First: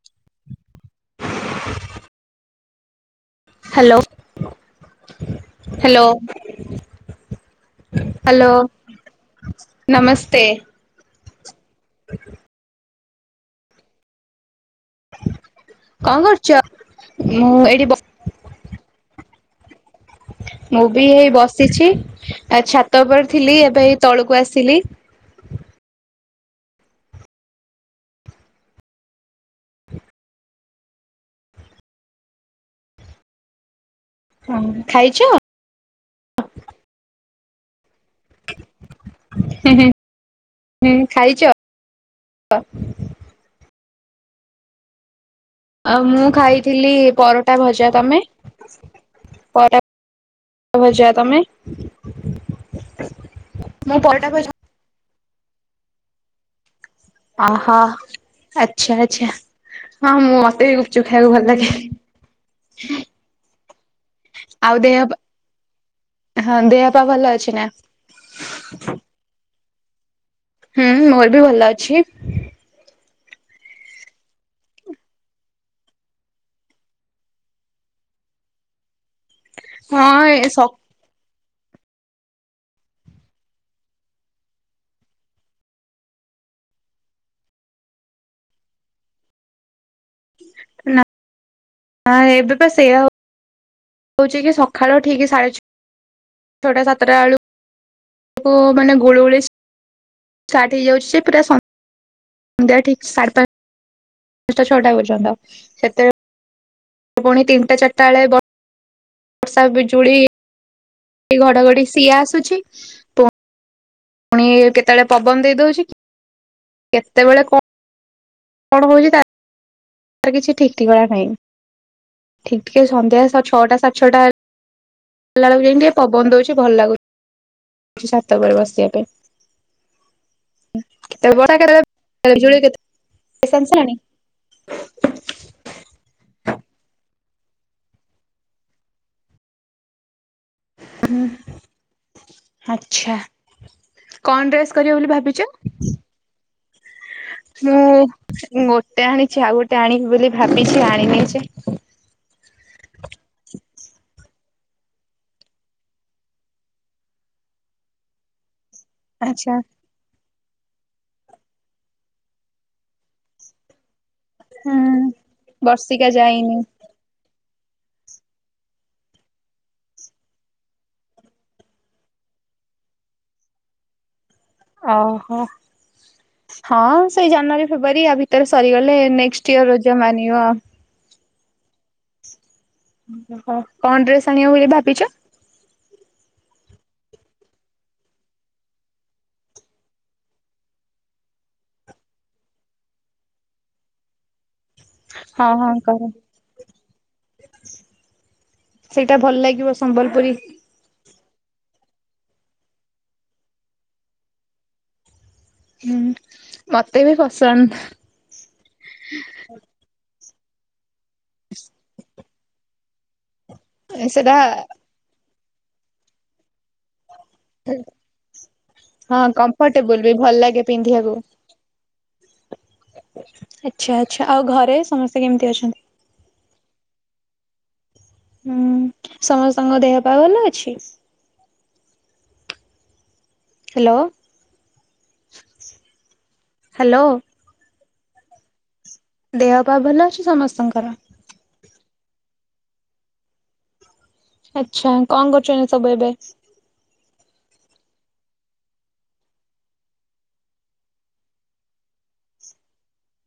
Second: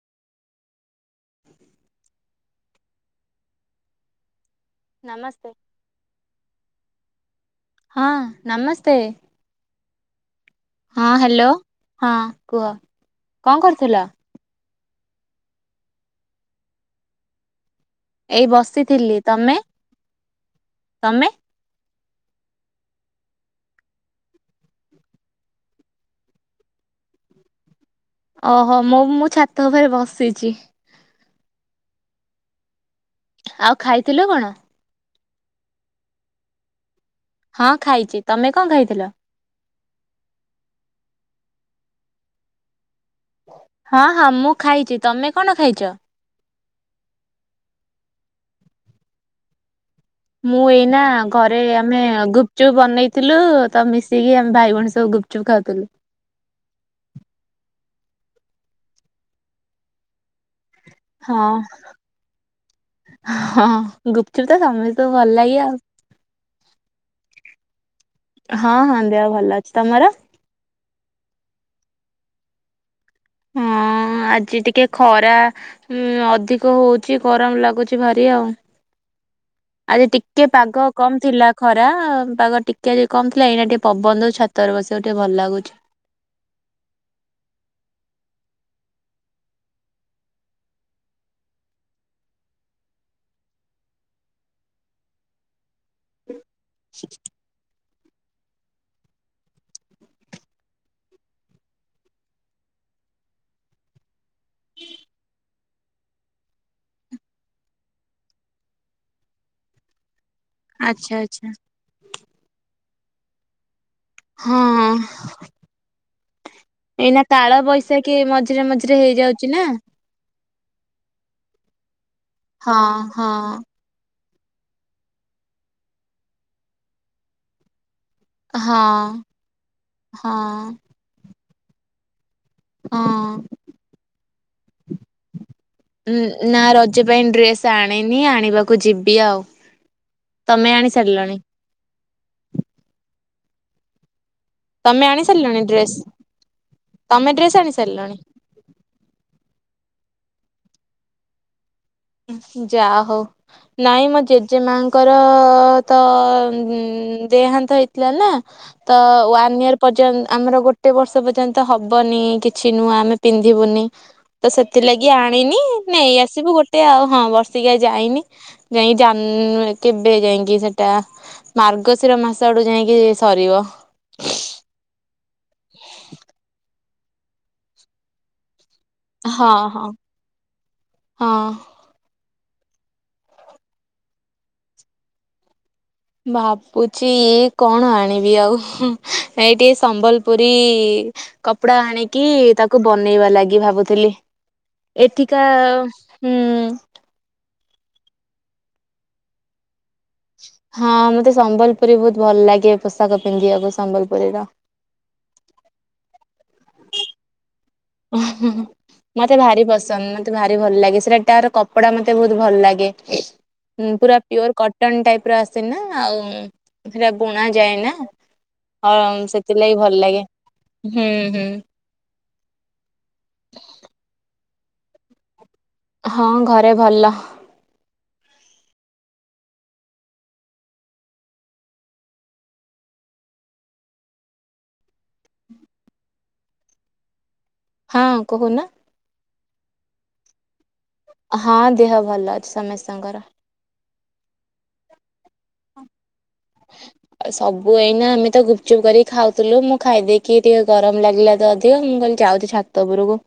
[inaudible] Hello ନମସ୍ତେ ହଁ hello ନମସ୍ତେ। ନମସ୍ତେ ହଁ ହାଲୋ ହଁ କୁହ କଣ କରୁଥିଲ। କଣ କରୁଛ ଏଇଠି ବସି ଏଇ ବସିଥିଲି ତମେ ମୁଁ ବି ତମେ? ଏଇ ବସିଛି ଛାତ ଉପରେ ଥିଲି ଏବେ ଏଇ ତଳକୁ ଆସିଲି। ଓହୋ ମୁ ମୁଁ ଛାତ ଉପରେ ବସିଛି। ଆଉ ଖାଇଥିଲ କଣ। ଖାଇଛ। ହଁ ଖାଇଛି। ତମେ କଣ ଖାଇଥିଲ? ହଁହୁଁହ ଖାଇଛ। ହଁ ହଁ ମୁଁ ଖାଇଛି। ତମେ କଣ ଖାଇଛ? ଆ ମୁଁ ଖାଇଥିଲି ପରଟା ଭଜା ତମେ ପରା ମୁଁ ଏଇନା ଘରେ ଆମେ ଗୁପଚୁପ୍ ବନେଇଥିଲୁ ତ ମୁଁ ପରଟା ମିଶିକି ଭଜା ଆମେ ଭାଇ ଭଉଣୀ ସବୁ ଗୁପଚୁପ। ଗୁପଚୁପ୍ ଖାଉଥୁଲୁ। ଓହୋ ଆଛା ଆଚ୍ଛା ହଁ ମୁଁ ମତେ ବି ଗୁପଚୁପ ଖାଇବାକୁ ହଁ ଭଲ ଲାଗେ। ହଁ ଗୁପଚୁପ୍ ତ ଆଉ ଦେହ ସମସ୍ତଙ୍କୁ ପା ଭଲ ଲାଗେ ଆଉ। ହଁ ଦେହ ପା ଭଲ ଅଛି ନା। ହଁ ହଁ ଦେହ ଭଲ ଅଛି ତମର? ହୁଁ ମୋର୍ ବି ଭଲ ଅଛି। ହଁ ଆଜି ଟିକେ ଖରା ଉଁ ଅଧିକ ହଉଛିି ଗରମ୍ ଲାଗୁଛି ଭାରି ଆଉ। ଆଜି ହଁ ଏ ଟିକେ ସ ପାଗ। କମ୍ ଥିଲା ଖରା ପାାଗ ଟିକେ କମ୍ ଥିଲା ଏଇନା ଟିକେ ପବନ ଛାତରେ ବସିବାକୁ ଟିକେ ଭଲ ଲାଗୁଛି। ନା। ହଁ ଏବେ ସେଇଆ ହଉ ହଉଛି କି ସକାଳୁ ଠିକ୍ ସାଢେ ଛଅଟା ସାତଟା ବେଳୁକୁ ମାନେ ଗୁଳୁଗୁଳି ଟା ଷ୍ଟାଟ ହେଇଯାଉଛି ପୁରା ସନ୍ ସନ୍ଧ୍ୟା ଠିକ୍ ସାଢ଼େ ପାଞ୍ଚ୍-ପାଞ୍ଚଟା ଛଅଟା ପର୍ଯ୍ୟନ୍ତ ସେତେବେଳେ। ପୁଣି ତିନିଟା ଚାରିଟା ବେଳେ ବ ବର୍ଷା ବିଜୁଳି ଆଚ୍ଛା ଆଚ୍ଛା। ଘଡ଼ଘଡି ସିଏ ଆସୁଛି। ପୁଣି ହଁ କେତେବେଳେ ପବନ ଦେଇଦଉଛି କି କେତେବେଳେ କଣ ସେ କି ମଝିରେ ମଝିରେ ହେଇଯାଉଛି ନା। ତ କିଛି ଠିକ୍ ଠିକଣା ନାଇଁ ଠି ହଁ ଟିକେ ସନ୍ଧ୍ୟା ହଁ। ଛଅଟା ସାଢ଼େ ଛଅଟା ଭଲ ଲାଗୁ ଯାଇ ଟିକେ ପବନ ଦଉଛି ଭଲ ଲାଗୁଛି ବର୍ଷା ହଁ ବସିବା ପାଇଁ ହଁ ବଷା [unintelligible] ହଁ। ନା ରଜ ପାଇଁ ଡ୍ରେସ୍ ଆଣିନି ଆଣିବାକୁ ଯିବି ଆଉ। ତମେ ଆଣି ସାରିଲଣି। ଆଛା କଣ ଡ୍ରେସ। କରିବ ତମେ ବୋଲି ଆଣି ଭାବିଛ ସାରିଲଣି ମୁଁ। ଡ୍ରେସ୍ ତମେ ଡ୍ରେସ୍ ଆଣି ସାରିଲଣି? ମୁଁ ଗୋଟେ ଆଣିଛି ଆଉ ଗୋଟେ ଆଣିବି ବୋଲି ଭାବିଛି ଆଣିନି ଯେ। ଯା ହୋଉ। ନାଇଁ ମୋ ଜେଜେ ମାଙ୍କର ତ ଦେହାନ୍ତ ହେଇଥିଲା ନା। ତ ଆଚ୍ଛା ୱାନ୍ ୟର। ପର୍ଯ୍ୟନ୍ତ ଆମର ଗୋଟେ ବର୍ଷ ପର୍ଯ୍ୟନ୍ତ ହବନି କିଛି ନୂଆଁ ଆମେ ପିନ୍ଧିବୁନି। ତ ହୁଁ ସେଥିଲାଗି ଆଣିନି ବର୍ଷିକା ନେଇ ଆସିବୁ ଯାଇନି। ଗୋଟେ। ଏତେ ଆଉ ହଁ ବର୍ଷିକିଆ ଯାଇନି ଯାଇକେବେ ଯାଇକି ସେଟା। ମାର୍ଗଶିର ମାସ ଆଡୁ ଯାଇକି ସରିବ। ଓହୋ ହଁ ସେଇ ଜାନୁଆରୀ ଫେବୃଆାରୀ ଆ ଭିତରେ ସରିଗଲେ। ନେକ୍ସଟ ଇୟର ହଁ, ରଜ ହଁ, ମାନିବ ଆଉ। ହଁ। ଓହୋ କଣ ଡ୍ରେସ୍ ଆଣିବ ବୋଲି ଭାବିଛ? ଭାବୁଛି କଣ ଆଣିବି ଆଉ ଏଇଠି ସମ୍ବଲପୁରୀ କପଡ଼ା ଆଣିକି ତାକୁ ବନେଇବା ଲାଗି ଭାବୁଥିଲି। ଏଠିକା ହଁ, ହଁ କର। ହୁଁ ସେଇଟା ଭଲ ଲାଗିବ ସମ୍ବଲପୁରୀ। ହଁ ମତେ ସମ୍ବଲପୁରୀ ବହୁତ ଭଲ ଲାଗେ ପୋଷାକ ପିନ୍ଧିବାକୁ ସମ୍ବଲପୁରୀର। ହୁଁ ମତେ ବି ପସନ୍ଦ। ହ ହୁଁ। ମତେ ଭାରି ପସନ୍ଦ ମତେ ଭାରି ଭଲ ଲାଗେ ସେଟା ତାର କପଡ଼ା ମତେ ବହୁତ ଭଲ ଲାଗେ। ପୁରା ସେଟା ପିଓର କଟନ ଟାଇପର ଆସେ ନା ଆଉ ସେଟା ବୁଣା ଯାଏ ନା। ହଁ କମ୍ଫର୍ଟେବୁଲ ବି ଭଲ ଲାଗେ ହୁଁ ପିନ୍ଧିବାକୁ। ହୁଁ। ଆଚ୍ଛା, ଆଚ୍ଛା ଆଉ ଘରେ ସମସ୍ତେ କେମିତି ଅଛନ୍ତି? ହଁ ଘରେ ଭଲ। ହୁଁ ସମସ୍ତଙ୍କ ଦେହ ପା ଭଲ ଅଛି? Hello, hello! ହଁ କହୁନା। ଦେହ ପା ଭଲ ଅଛି ସମସ୍ତଙ୍କର? ହଁ ଦେହ ଭଲ ଅଛି ସମସ୍ତଙ୍କର। ଆଚ୍ଛା କଣ କରୁଛନ୍ତି ଏବେ ସବୁ ଏବେ? ସବୁ ଏଇନା ଆମେ ତ ଗୁପଚୁପ କରିକି ଖାଉଥିଲୁ ମୁଁ ଖାଇଦେଇକି ଟିକେ ଗରମ ଲାଗିଲା ତ ଅଧିକ ମୁଁ କହିଲି ଯାଉଛି ଛା ଛାତ ଉପରକୁ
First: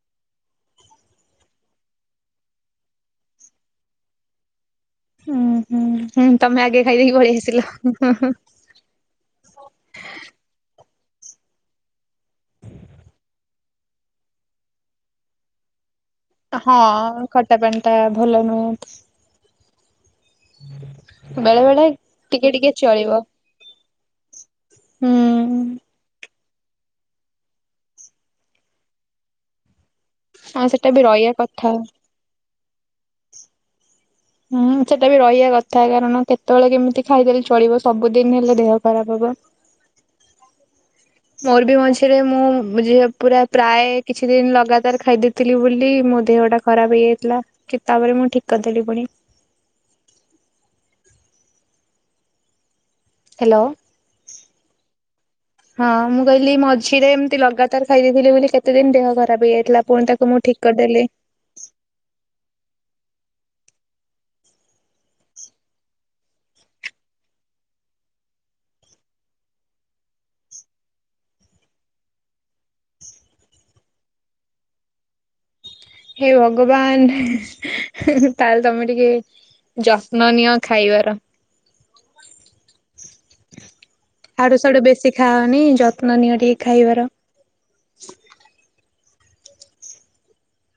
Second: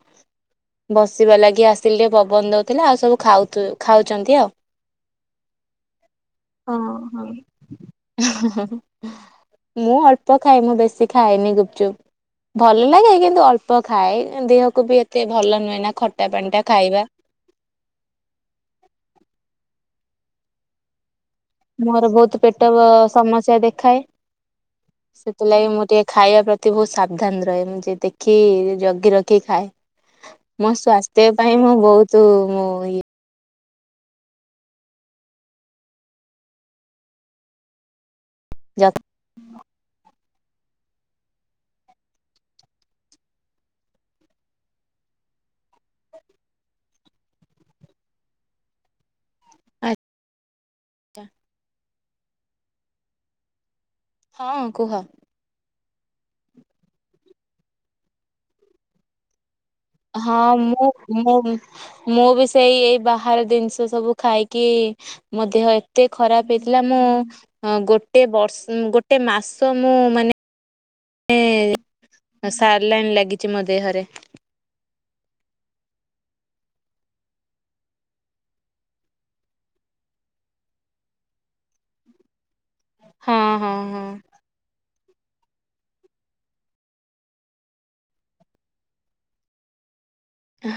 ବସିବା ଲାଗି ଆସିଲି ଟିକେ ପବନ ଦଉଥିଲା ଆଉ ସବୁ ଖାଉ- ଖାଉଛନ୍ତି ଆଉ। ଉୁଁ ହୁଁ, ହୁଁ, ତମେ ହଁ, ଆଗେ ଖାଇଦେଇକି ପଳେଇ ଆସିଲ। ହଁ। ମୁଁ ଅଳ୍ପ ଖାଏ ମୁଁ ବେଶୀ ଖାଏନି ଗୁପଚୁପ। ଭଲ ଲାଗେ କିନ୍ତୁ ଅଳ୍ପ ଖାଏ ଦେହକୁ ବି ଏତେ ଭଲ ନୁହେଁ ନା ଖ ହଁ ଖଟା ପଣି ଟା ଭଲ ନୁହେଁ। ବେଳେ ବେଳେ ମୋର ବହୁତ ଟିକେ ପେଟ ଟିକେ ଚଳିବ। ସମସ୍ୟା ଦେଖାଏ। ହୁଁ ସେଥିଲାଗି ମୁଁ ଟିକେ ଖାଇବା ଏତେ ବହୁତ ସାବଧାନ ରହେ ମୁଁ ଟିକେ ଦେଖି ଜଗି ରଖି ଖାଏ। ଆଉ ମୋ ସେଟା ବି ସ୍ଵାସ୍ଥ୍ୟ ରହିବା ପାଇଁ କଥା। ମୁଁ ବହୁତ ମୁଁ ଇଏ ହୁଁ ସେଟା ବି ରହିବା କଥା କାରଣ କେତେବେଳେ କେମିତି ଖାଇଦେଲେ ଚଳିବ ସବୁଦିନ ହେଲେ ଦେହ ଯ ଖରାପ ହବ। ମୋରବି ମଝିରେ ମୁଁ ଯି ପୁରା ପ୍ରାୟ କିଛି ଦିନ ଲଗାତାର ଖାଇଦେ ଥିଲି ବୋଲି ମୋ ଦେହଟା ଖରାପ ହେଇଯାଇଥିଲା କି ତାପରେ ମୁଁ ଠିକ୍ କରିଦେଲି ପୁଣି। ଆଚ୍ଛା। ହ୍ୟାଲୋ। ହଁ, କୁହ। ହଁ ମୁଁ କହିଲି ମଝିରେ ଏମିତି ଲଗାତାର ଖାଇ ଦେଇଥିଲି ବୋଲି କେତେ ଦିନ ଦେହ ଖରାପ ହେଇଯାଇଥିଲା। ପୁଣି ତାକୁ ମୁଁ ହଁ ଠିକ୍ କରିଦେଲି। ମୁଁ ମୁଁ ବି ସେଇ ଏଇ ବାହାରେ ଜିନିଷ ସବୁ ଖାଇକି ମୋ ଦେହ ଏତେ ଖରାପ ହେଇଥିଲା ମୁଁ ହଁ ଗୋଟେ ବର୍ଷ ଗୋଟେ ମାସ ମୁଁ ମାନେ ନେ ସାଲାଇନ୍ ଲାଗିଛି ମୋ ଦେହରେ। ହେ ଭଗବାନ ତାହେଲେ ତମେ ଟିକେ ଯତ୍ନ ନିଅ ଖାଇବାର। ହଁ ହଁ ହଁ। ଆଡୁ ସାଡୁ ବେଶୀ ଖାଅନି ଯତ୍ନ ନିଅ ଟିକେ ଖାଇବାର।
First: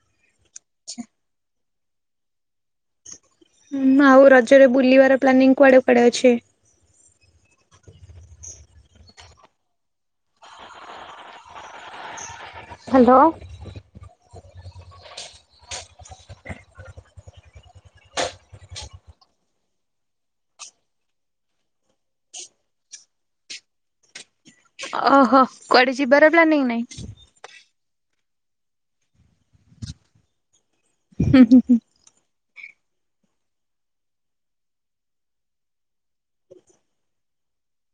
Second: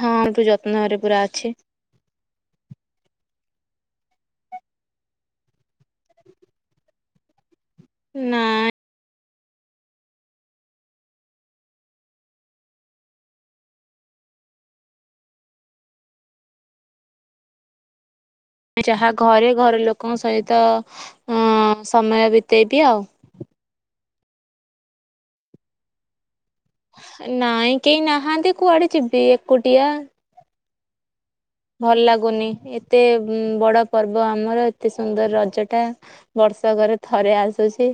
ହଁ ଏଠୁ ଯତ୍ନରେ ପୁରା ଅଛି। ହଁ ଆଉ ରଜରେ ବୁଲିବାର ପ୍ଲାନିଂ କୁଆଡ଼େ। କୁଆଡ଼େ ଅଛି। ନା। ହ୍ୟାଲୋ। ଯାହା ଘରେ ଘର ଲୋକଙ୍କ ସହିତ ଅ ସମୟ ବିତେଇ ଦିଏ ଆଉ। ଓହୋ କୁଆଡେ ଯିବାର ପ୍ଲାନିଂ ନାଇଁ। ନାଇଁ କେହି ନାହାନ୍ତି କୁଆଡେ ଯିବି ଏକୁଟିଆ। ହୁଁ ହୁଁ ହୁଁ। ଭଲ ଲାଗୁନି ଏତେ ବଡ ପର୍ବ ଆମର ଏତେ ସୁନ୍ଦର ରଜ ଟା। ବର୍ଷକରେ ଥରେ ଆସୁଚି।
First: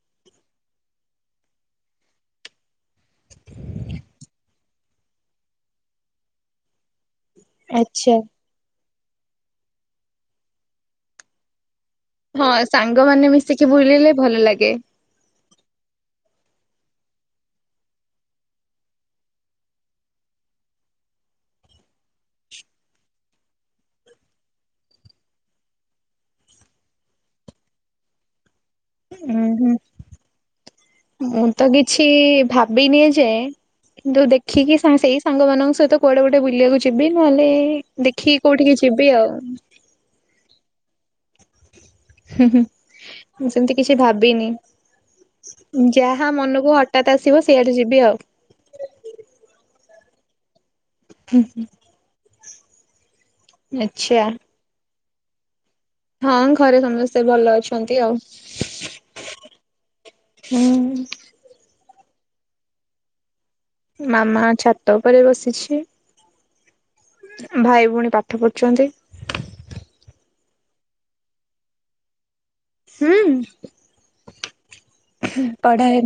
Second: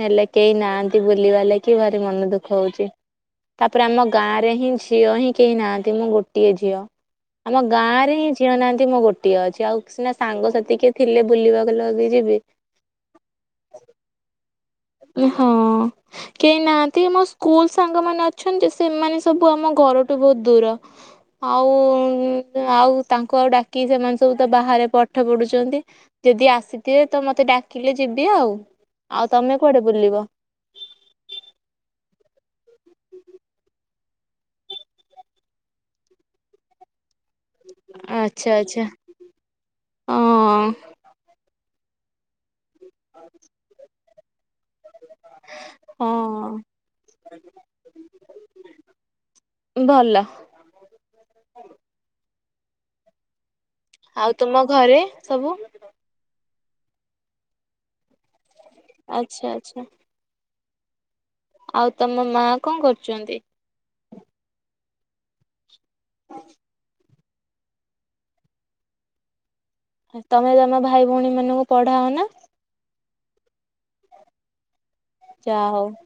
ହେଲେ କେହି ନାହାନ୍ତି ବୁଲିବା ଲାଗି ଭାରି ମନ ଦୁଃଖ ହଉଚି। ତାପରେ ଆମ ଗାଁ ରେ ହିଁ ଝିଅ ହିଁ କେହି ନାହାଁନ୍ତି ମୁଁ ଗୋଟିଏ ଝିଅ। ଗାଁରେ ଆଚ୍ଛା। ହିଁ ଝିଅ ନାହାନ୍ତି ମୁଁ ଗୋଟିଏ ଅଛି ଆଉ ସିନା ସାଙ୍ଗସାଥି କିଏ ଥିଲେ ବୁଲିବାକୁ ଲଗେଇ ହଁ ସାଙ୍ଗ ମାନେ ମିଶିକି ବୁଲିଲେ ଭଲ ଲାଗେ। ହଁ। କେହି ନାହାନ୍ତି ମୋ ସ୍କୁଲ ସାଙ୍ଗ ମାନ ଅଛନ୍ତି ସେମାନେ ସବୁ ଆମ ଘରଠୁ ବହୁତ ଦୂର। ଆଉ ଆଉ ତାଙ୍କୁ ଆଉ ଡାକି ସେମାନେ ସବୁ ତ ବାହାରେ ପାଠ ପଢୁଛନ୍ତି। ଯଦି ଆସିଥିବେ ତ ମତେ ଡାକିଲେ ଯିବି ଆଉ ଆଉ ଉଁ ତମେ ହୁଁ। କୁଆଡେ ବୁଲିବ। ମୁଁ ତ କିଛି ଭାବିନି ଏଯାଏଁ। କିନ୍ତୁ ଦେଖିକି ସା ସେଇ ସାଙ୍ଗମାନଙ୍କ ସହିତ କୁଆଡେ ଗୋଟେ ବୁଲିବାକୁ ଯିବି ନହେଲେ ଦେଖିକି ଆଚ୍ଛା କୋଉଠିକି ଆଚ୍ଛା। ଯିବି ଆଉ। ହଁ। ହୁଁ ହିଁ ମୁଁ ସେମିତି କିଛି ଭାବିନି। ଯାହା ହଁ ମନକୁ ହଠାତ ଆସିବ ସେଇଆଡେ ଯିବି ଆଉ। ଭଲ। ହୁଁ ହୁଁ। ଆଉ ତୁମ ଘରେ ସବୁ ହଁ ଘରେ ସମସ୍ତେ ଭଲ ଅଛନ୍ତି ଆଉ। ଆଚ୍ଛା ଆଚ୍ଛା। ହୁଁ। ଆଉ ତମ ମା କଣ କରୁଚନ୍ତି। ମାମା ଛାତ ଉପରେ ବସିଛି। ହଁ। ଭାଇ ଭଉଣୀ ପାଠ ପଢ଼ୁଚନ୍ତି। ତମେ ତମ ଭାଇ ଭଉଣୀ ମାନଙ୍କୁ ପଢାଅ ନା। ହୁଁ। ଯାହା ହଉ ପଢାଏ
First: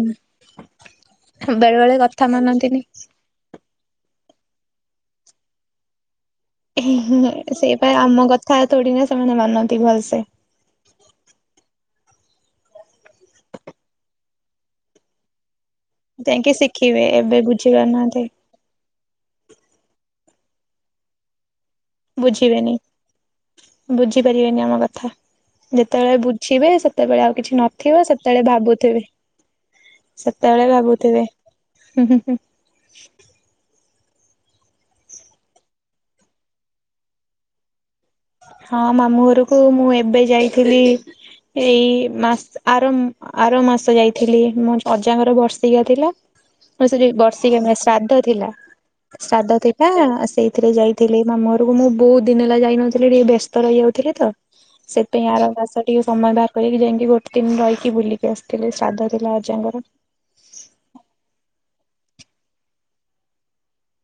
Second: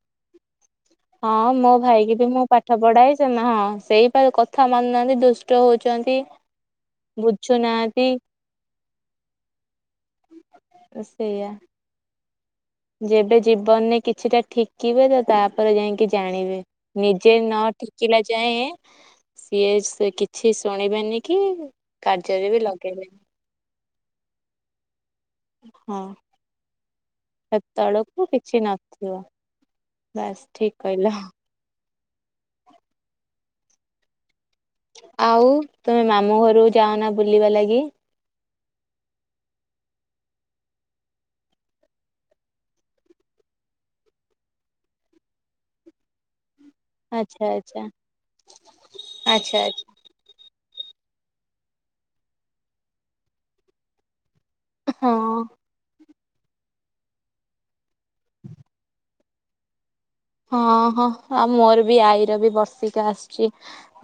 ହଁ ନି ମୋ ବେଳେ ବେଳେ ଭାଇ କି ବି କଥା ମୁଁ ପାଠ ମାନନ୍ତିନି। ପଢାଏ ସେ ନା ହଁ ସେଇପା କଥା ମାନୁନାହାନ୍ତି ଦୁଷ୍ଟ ହଉଚନ୍ତି। ସେଇପା ଆମ କଥା ଥୋଡି ନା ସେମାନେ ମାନନ୍ତି ଭଲସେ। ସେଇଆ। ଯେବେ ଜୀବନରେ କିଛିଟା ଠିକିବେ ତ ତାପରେ ଯାଇ କି ଯାଇକି ଜାଣିବେ। ଶିଖିବେ ନିଜେ ଏବେ ନ ବୁଝି ଠିକିଲା ପାରୁନାହାନ୍ତି ଯାଏ ସିଏ ସେ କିଛି ଶୁଣିବେନି କି କାର୍ଯ୍ୟରେ ବି ବୁଝିବେନି। ଲଗେଇବେନି ବୁଝିପାରିବେନି ଆମ କଥା। ହଁ ଯେତେବେଳେ ବୁଝିବେ ସେତେବେଳେ ଆଉ କିଛି ନଥିବ ସେତେବେଳକୁ ସେତେବେଳେ କିଛି ଭାବୁଥିବେ। ନଥିବ। ବାସ୍ ସେତେବେଳେ ଠିକ୍ କହିଲ ଭାବୁଥିବେ ହୁଁ ହୁଁ। ଆଉ ତମେ ମାମୁଁ ଘରୁକୁ ଯାଅନା ବୁଲିବା ଲାଗି? ହଁ ମାମୁଁ ଘରକୁ ମୁଁ ଏବେ ଯାଇଥିଲି। ଏଇ ମାସ ଆର ଆର ମାସ ଯାଇଥିଲି ମୋ ଅଜାଙ୍କର ବର୍ଷିକା ଥିଲା। ସେଠି ଆଚ୍ଛା ବର୍ଷିକା ନୁହଁ ଆଚ୍ଛା ଶ୍ରାଦ୍ଧ ଥିଲା ଆଚ୍ଛା ଶ୍ରାଦ୍ଧ ଆଚ୍ଛା ଥିଲା ସେଇଥିରେ ଯାଇ ଥିଲି। ମାମୁଁ ଘରକୁ ମୁଁ ବହୁତ ଦିନ ହେଲା ଯାଇ ନଥିଲି ଟିକେ ବ୍ୟସ୍ତ ରହି ଯାଉଥିଲି ତ। ସେଥିପାଇଁ ହଁ। ଆର ମାସ ଟିକେ ସମୟ ବାହାର କରିକି ଯାଇକି ଗୋଟେ ଦି ଦିନ ରହିକି ବୁଲିକି ଆସିଥିଲି ଶ୍ରାଦ୍ଧ ଥିଲା ଅଜାଙ୍କର ହଁ ହଁ ହଁ ମୋର ବି ଆଈର ବି ବର୍ଷିକିୟା ଆସୁଛି।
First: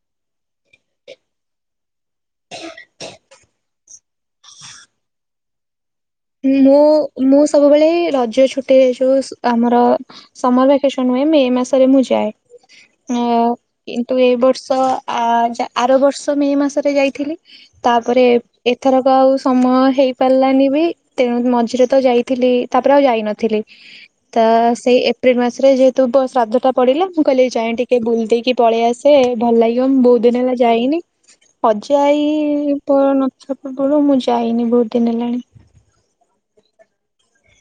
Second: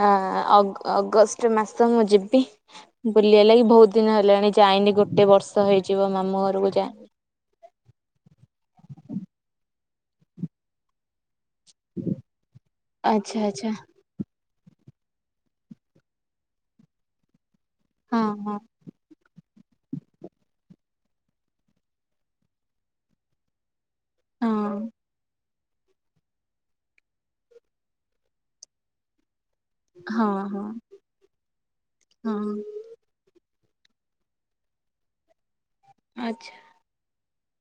ହ ଅଗ- ଅଗଷ୍ଟ ମାସ ମୁଁ ଯିବି ବୁଲିବାଲିକାକି ବହୁତ ଦିନ ହେଲାଣି ଯାଇନି ଗୋଟେ ବର୍ଷ ହେଇଯିବ ମୋର ହୁଁ ମୁଁ ମୁଁ ସବୁବେଳେ ଇଏଇ ରଜ ଛୁଟିରେ ଯୋଉ ଆମର ସମର ଭେକେସନ ହୁଏନି ମେ ମାସ ସେତେବେଳେ ମୁଁ ଆଚ୍ଛା ଆଚ୍ଛା ଯାଏ। ତୁ ଏ ବର୍ଷ ଆ-ଆର ବର୍ଷ ମେ ମାସରେ ଯାଇଥିଲି ହଁ ତାପରେ ଏ ହଁ ଏପ ଏଥରକ ଆଉ ସମୟ ହେଇ ପାରିଲାନି ବି। ତେଣୁ ମଝିରେ ତ ଯାଇଥିଲି ତାପରେ ଆଉ ଯାଇନଥିଲି ତ ହଁ ସେଇ ଏପ୍ରିଲ ମାସରେ ଯେ ତୁ ଶ୍ରାଦ୍ଧ ଟା ପଡିଲା ମୁଁ କହିଲି ଯାଏଁ ଟିକେ ବୁଲି ଦେଇକି ପଳେଇଆସେ ଭଲ ଲାଗି ଉଁ ମୁଁ ବହୁତ ହଁ ଦିନ ହେଲା ହଁ ଯାଇନି ଅଜା ଆଇ ହଁ ତ ନଥିବା ପୂର୍ବରୁ ମୁଁ ଯାଇନି ବହୁତ ଦିନ ହେଲାଣି। ଆଚ୍ଛା।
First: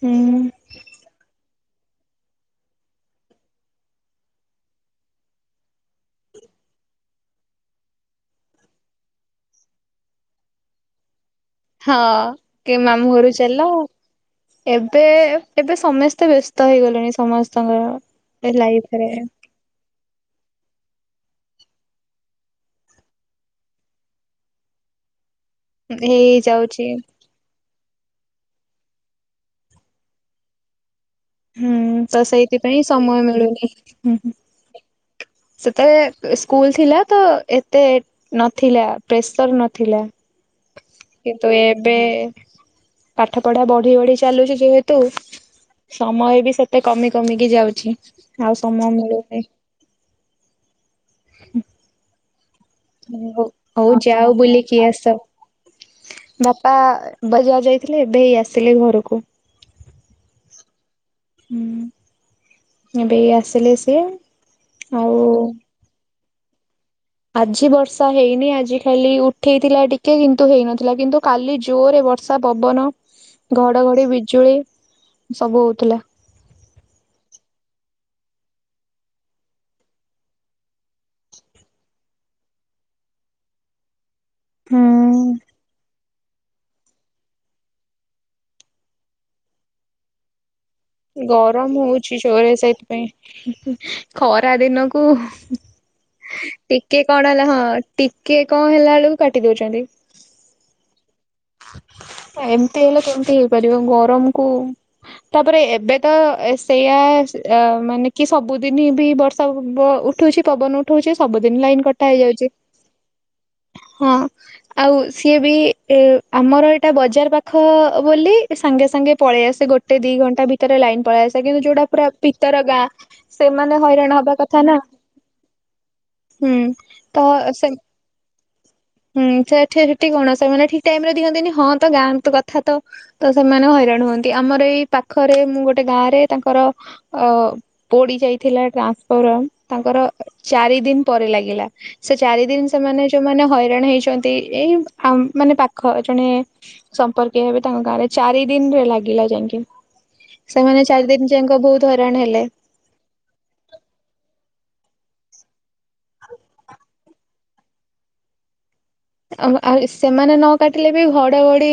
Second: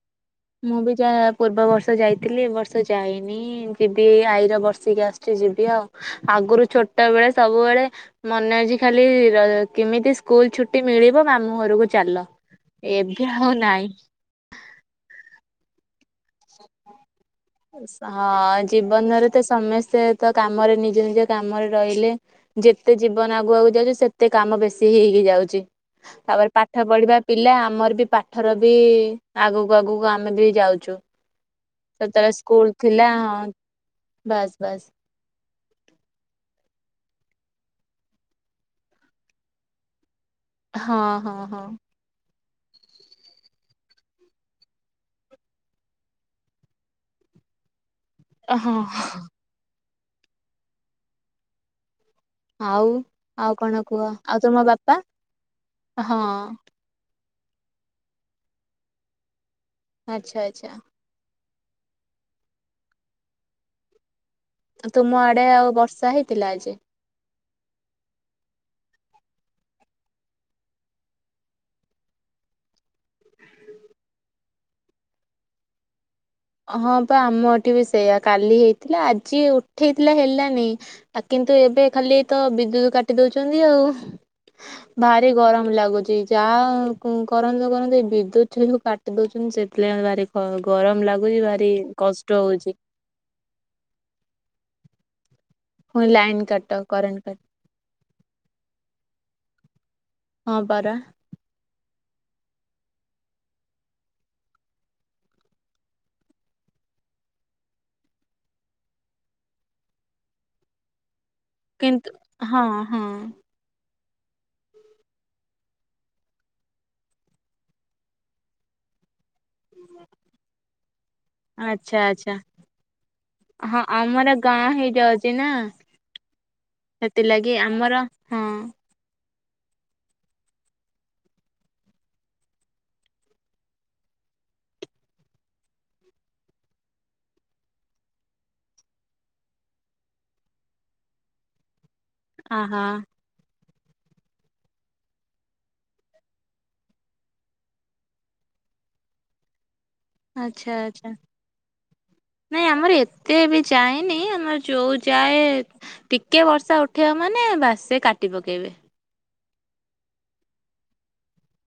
ହୁଁ। ମୁଁ ବି ଯାହା ପୂର୍ବ ବର୍ଷ ଯାଇଥିଲି ଏ ବର୍ଷ ଯାଇନି। ହୁଁ ଯିବି ଏଇ ଆଇର ବର୍ଷିକିୟା ଆସୁଛି ଯିବି ଆଉ ଆଗରୁ ଛୋଟ ବେଳେ ସବୁବେଳେ ମନେ ଅଛି ଖାଲି ର କେମିତି ସ୍କୁଲ ଛୁଟି ମିଳିବ ମାମୁଁ ଘରକୁ ହଁ ଚାଲ କେ ମାମୁଁ ଏବେ ଘରୁକୁ ଆଉ ଚାଲ। ନାହିଁ। ଏବେ ଏବେ ସମସ୍ତେ ବ୍ୟସ୍ତ ହେଇଗଲେଣି ସମ ଅଁ ଜୀବନରେ ତ ସମସ୍ତେ ତ କାମରେ ନିଜ ନିଜ କାମରେ ରହିଲେ। ଯେତେ ଜୀବନ ଆଗକୁ ଆଗକୁ ଯାଉଛି ସେତେ କାମ ବେଶୀ ହେଇ ହେଇ ଯାଉଛି ତାପରେ ହେଇଯାଉଛି ପାଠ ପଢିବା ପିଲା ଆମର ବି ପାଠର ବି ଆଗକୁ ଆଗକୁ ଆମେ ବି ଯାଉଚୁ। ହୁଁ ତ ସେତେବେଳେ ସ୍କୁଲ ସେଇଥିପାଇଁ ଥିଲା ସମୟ ହଁ ମିଳୁନି ହୁଁ ହୁଁ ବାସ୍ ବାସ୍। ସେତେବେଳେ ସ୍କୁଲ ଥିଲା ତ ଏତେ ନଥିଲା ପ୍ରେସର ନଥିଲା। ହଁ ହଁ କିନ୍ତୁ ହଁ ଏବେ ପାଠ ପଢା ବଢି ବଢି ଚାଲୁଛି ଯେହେତୁ ସମୟ ବି ସେତେ କମି କମିକି ଯାଉଛି ଆଉ ହଁ ସମୟ ମିଳୁନି। ଆଉ ଆଉ କଣ ହଉ କୁହ ଯାଅ ଆଉ ତୁମ ବୁଲିକି ବାପା ଆସ ହଁ ବାପା ବଜାର ଯାଇଥିଲେ ଏବେ ହେଇ ଆସିଲେ ଘରକୁ। ଆଚ୍ଛା ଆଚ୍ଛା। ହୁଁ ଏବେ ଏଇ ଆସିଲେ ସିଏ? ଆଉ ତୁମ ଆଡେ ଆଉ ବର୍ଷା ହେଇଥିଲା ଆଜି? ଆଜି ବର୍ଷା ହେଇନି ଆଜି ଖାଲି ଉଠେଇଥିଲା ଟିକେ କିନ୍ତୁ ହେଇନଥିଲା କିନ୍ତୁ କାଲି ଜୋରରେ ବର୍ଷା ବର୍ଷା, ପବନ, ଘଡ଼ଘଡ଼ି, ବିଜୁଳି ସବୁ ହଉଥିଲା। ହଁ ପା ଆମ ଏଠି ବି ସେଇୟା କାଲି ହେଇଥିଲା ଆଜି ଉଠେଇଥିଲା ହେଲାନି ଆ କିନ୍ତୁ ଏବେ ଖାଲି ତ ବିଦ୍ୟୁତ କାଟି ଦଉଚନ୍ତି ଆଉ। ହୁଁ। ଭାରି ଗରମ ଲାଗୁଛି ଯାହା କୁ କରନ୍ତୁ କରନ୍ତୁ ଏଇ ବିଦ୍ୟୁତ ସେ ଯୋଉ କାଟ କାଟି ଦଉଛନ୍ତି ସେଇଥିଲାଗି ମତେ ଭାରି ଖ ଗରମ ଲାଗ ଗରମ ହଉଛି ଜୋରେ ସେଇଥିପାଇଁ ଖରା ଦିନକୁ ହୁଁ। ପୁଣି ଲାଇନ କାଟ ଟିକେ କରେଣ୍ଟ କଣ କାଟ ହେଲ ହଁ ଟିକେ କଣ ହେଲା ବେଳକୁ କାଟି ଦଉଛନ୍ତି। ହଁ ପାରା। ଏମିତି ହେଲେ କେମତି ହେଇପାରିବ ଗରମକୁ। ତାପରେ ଏବେ ତ ଏ ସେଇଆ ମାନେ କି ସବୁଦିନ ବି ବର୍ଷା ବ ଉ ଉଠଉଛି ପବନ ଉଠଉଛି ସବୁଦିନ ଲାଇନ କିନ୍ତୁ କଟା ହେଇଯାଉଛି। ହଁ ହଁ ହଁ ଆଉ ସିଏ ବି ଏ ଆମର ଏଇଟା ବଜାର ପାଖ ବୋଲି ସାଙ୍ଗେ ସାଙ୍ଗେ ପଳେଇ ଆସ ସେ ଗୋଟେ ଦି ଘଣ୍ଟା ଭିତରେ ଲାଇନ ପଳେଇ ଆସେ କିନ୍ତୁ ଯୋଉ ଡା ଆଚ୍ଛା ପୁରା ଆଚ୍ଛା ଭିତର ଗାଁ ସେମାନେ ହଇରାଣ ହବା କଥା ନାଁ। ଇଏ ଅଛି ନା ତ ସେଥିଲାଗି ସେ ଆମର। ହଁ ହୁଁ ସେଠେ ସେଠି କଣ ସେମାନେ ଠିକ୍ ଟାଇମ ରେ ଦିଅନ୍ତିନି ହଁ ତ ଗାଁ ତ କଥା ତ। ତ ସେମାନେ ହଇରାଣ ହୁଅନ୍ତି ଆମର ଏଇ ପାଖରେ ମୁଁ ଗୋଟେ ଗାଁ ରେ ତାଙ୍କର ଅ। ପୋଡି ଯାଇଥିଲା ଟ୍ରାନ୍ସଫରମ ତାଙ୍କର ଚାରି ଦିନ ପରେ ଲାଗିଲା। ସେ ଚାରିଦିନ ଆହା ସେମାନେ ଯୋଉମାନେ ହଇରାଣ ହେଇଚନ୍ତି। ଏଇ ଆମ୍ ମାନେ ପାଖ ଜଣେ। ସମ୍ପର୍କୀୟ ହେବେ ତାଙ୍କ ଗାଁ ରେ ଚାରି ଦିନରେ ଲାଗିଲା ଯାଇକି। ଆଚ୍ଛା ସେମାନେ ଚାରି ଆଚ୍ଛା ଦିନଯାକ ବହୁତ ହଇରାଣ ହେଲେ। ନାଇଁ ଆମର ଏତେ ବି ଯାଏନି ଆମର ଯୋଉ ଯାଏ। ଟିକେ ବର୍ଷା ଉଠେଇବ ମାନେ ବାସ୍ ସେ କାଟି ପକେଇବେ। ଆମ ଆଉ ସେମାନେ ନ କାଟିଲେ ବି ଘଡଘଡି।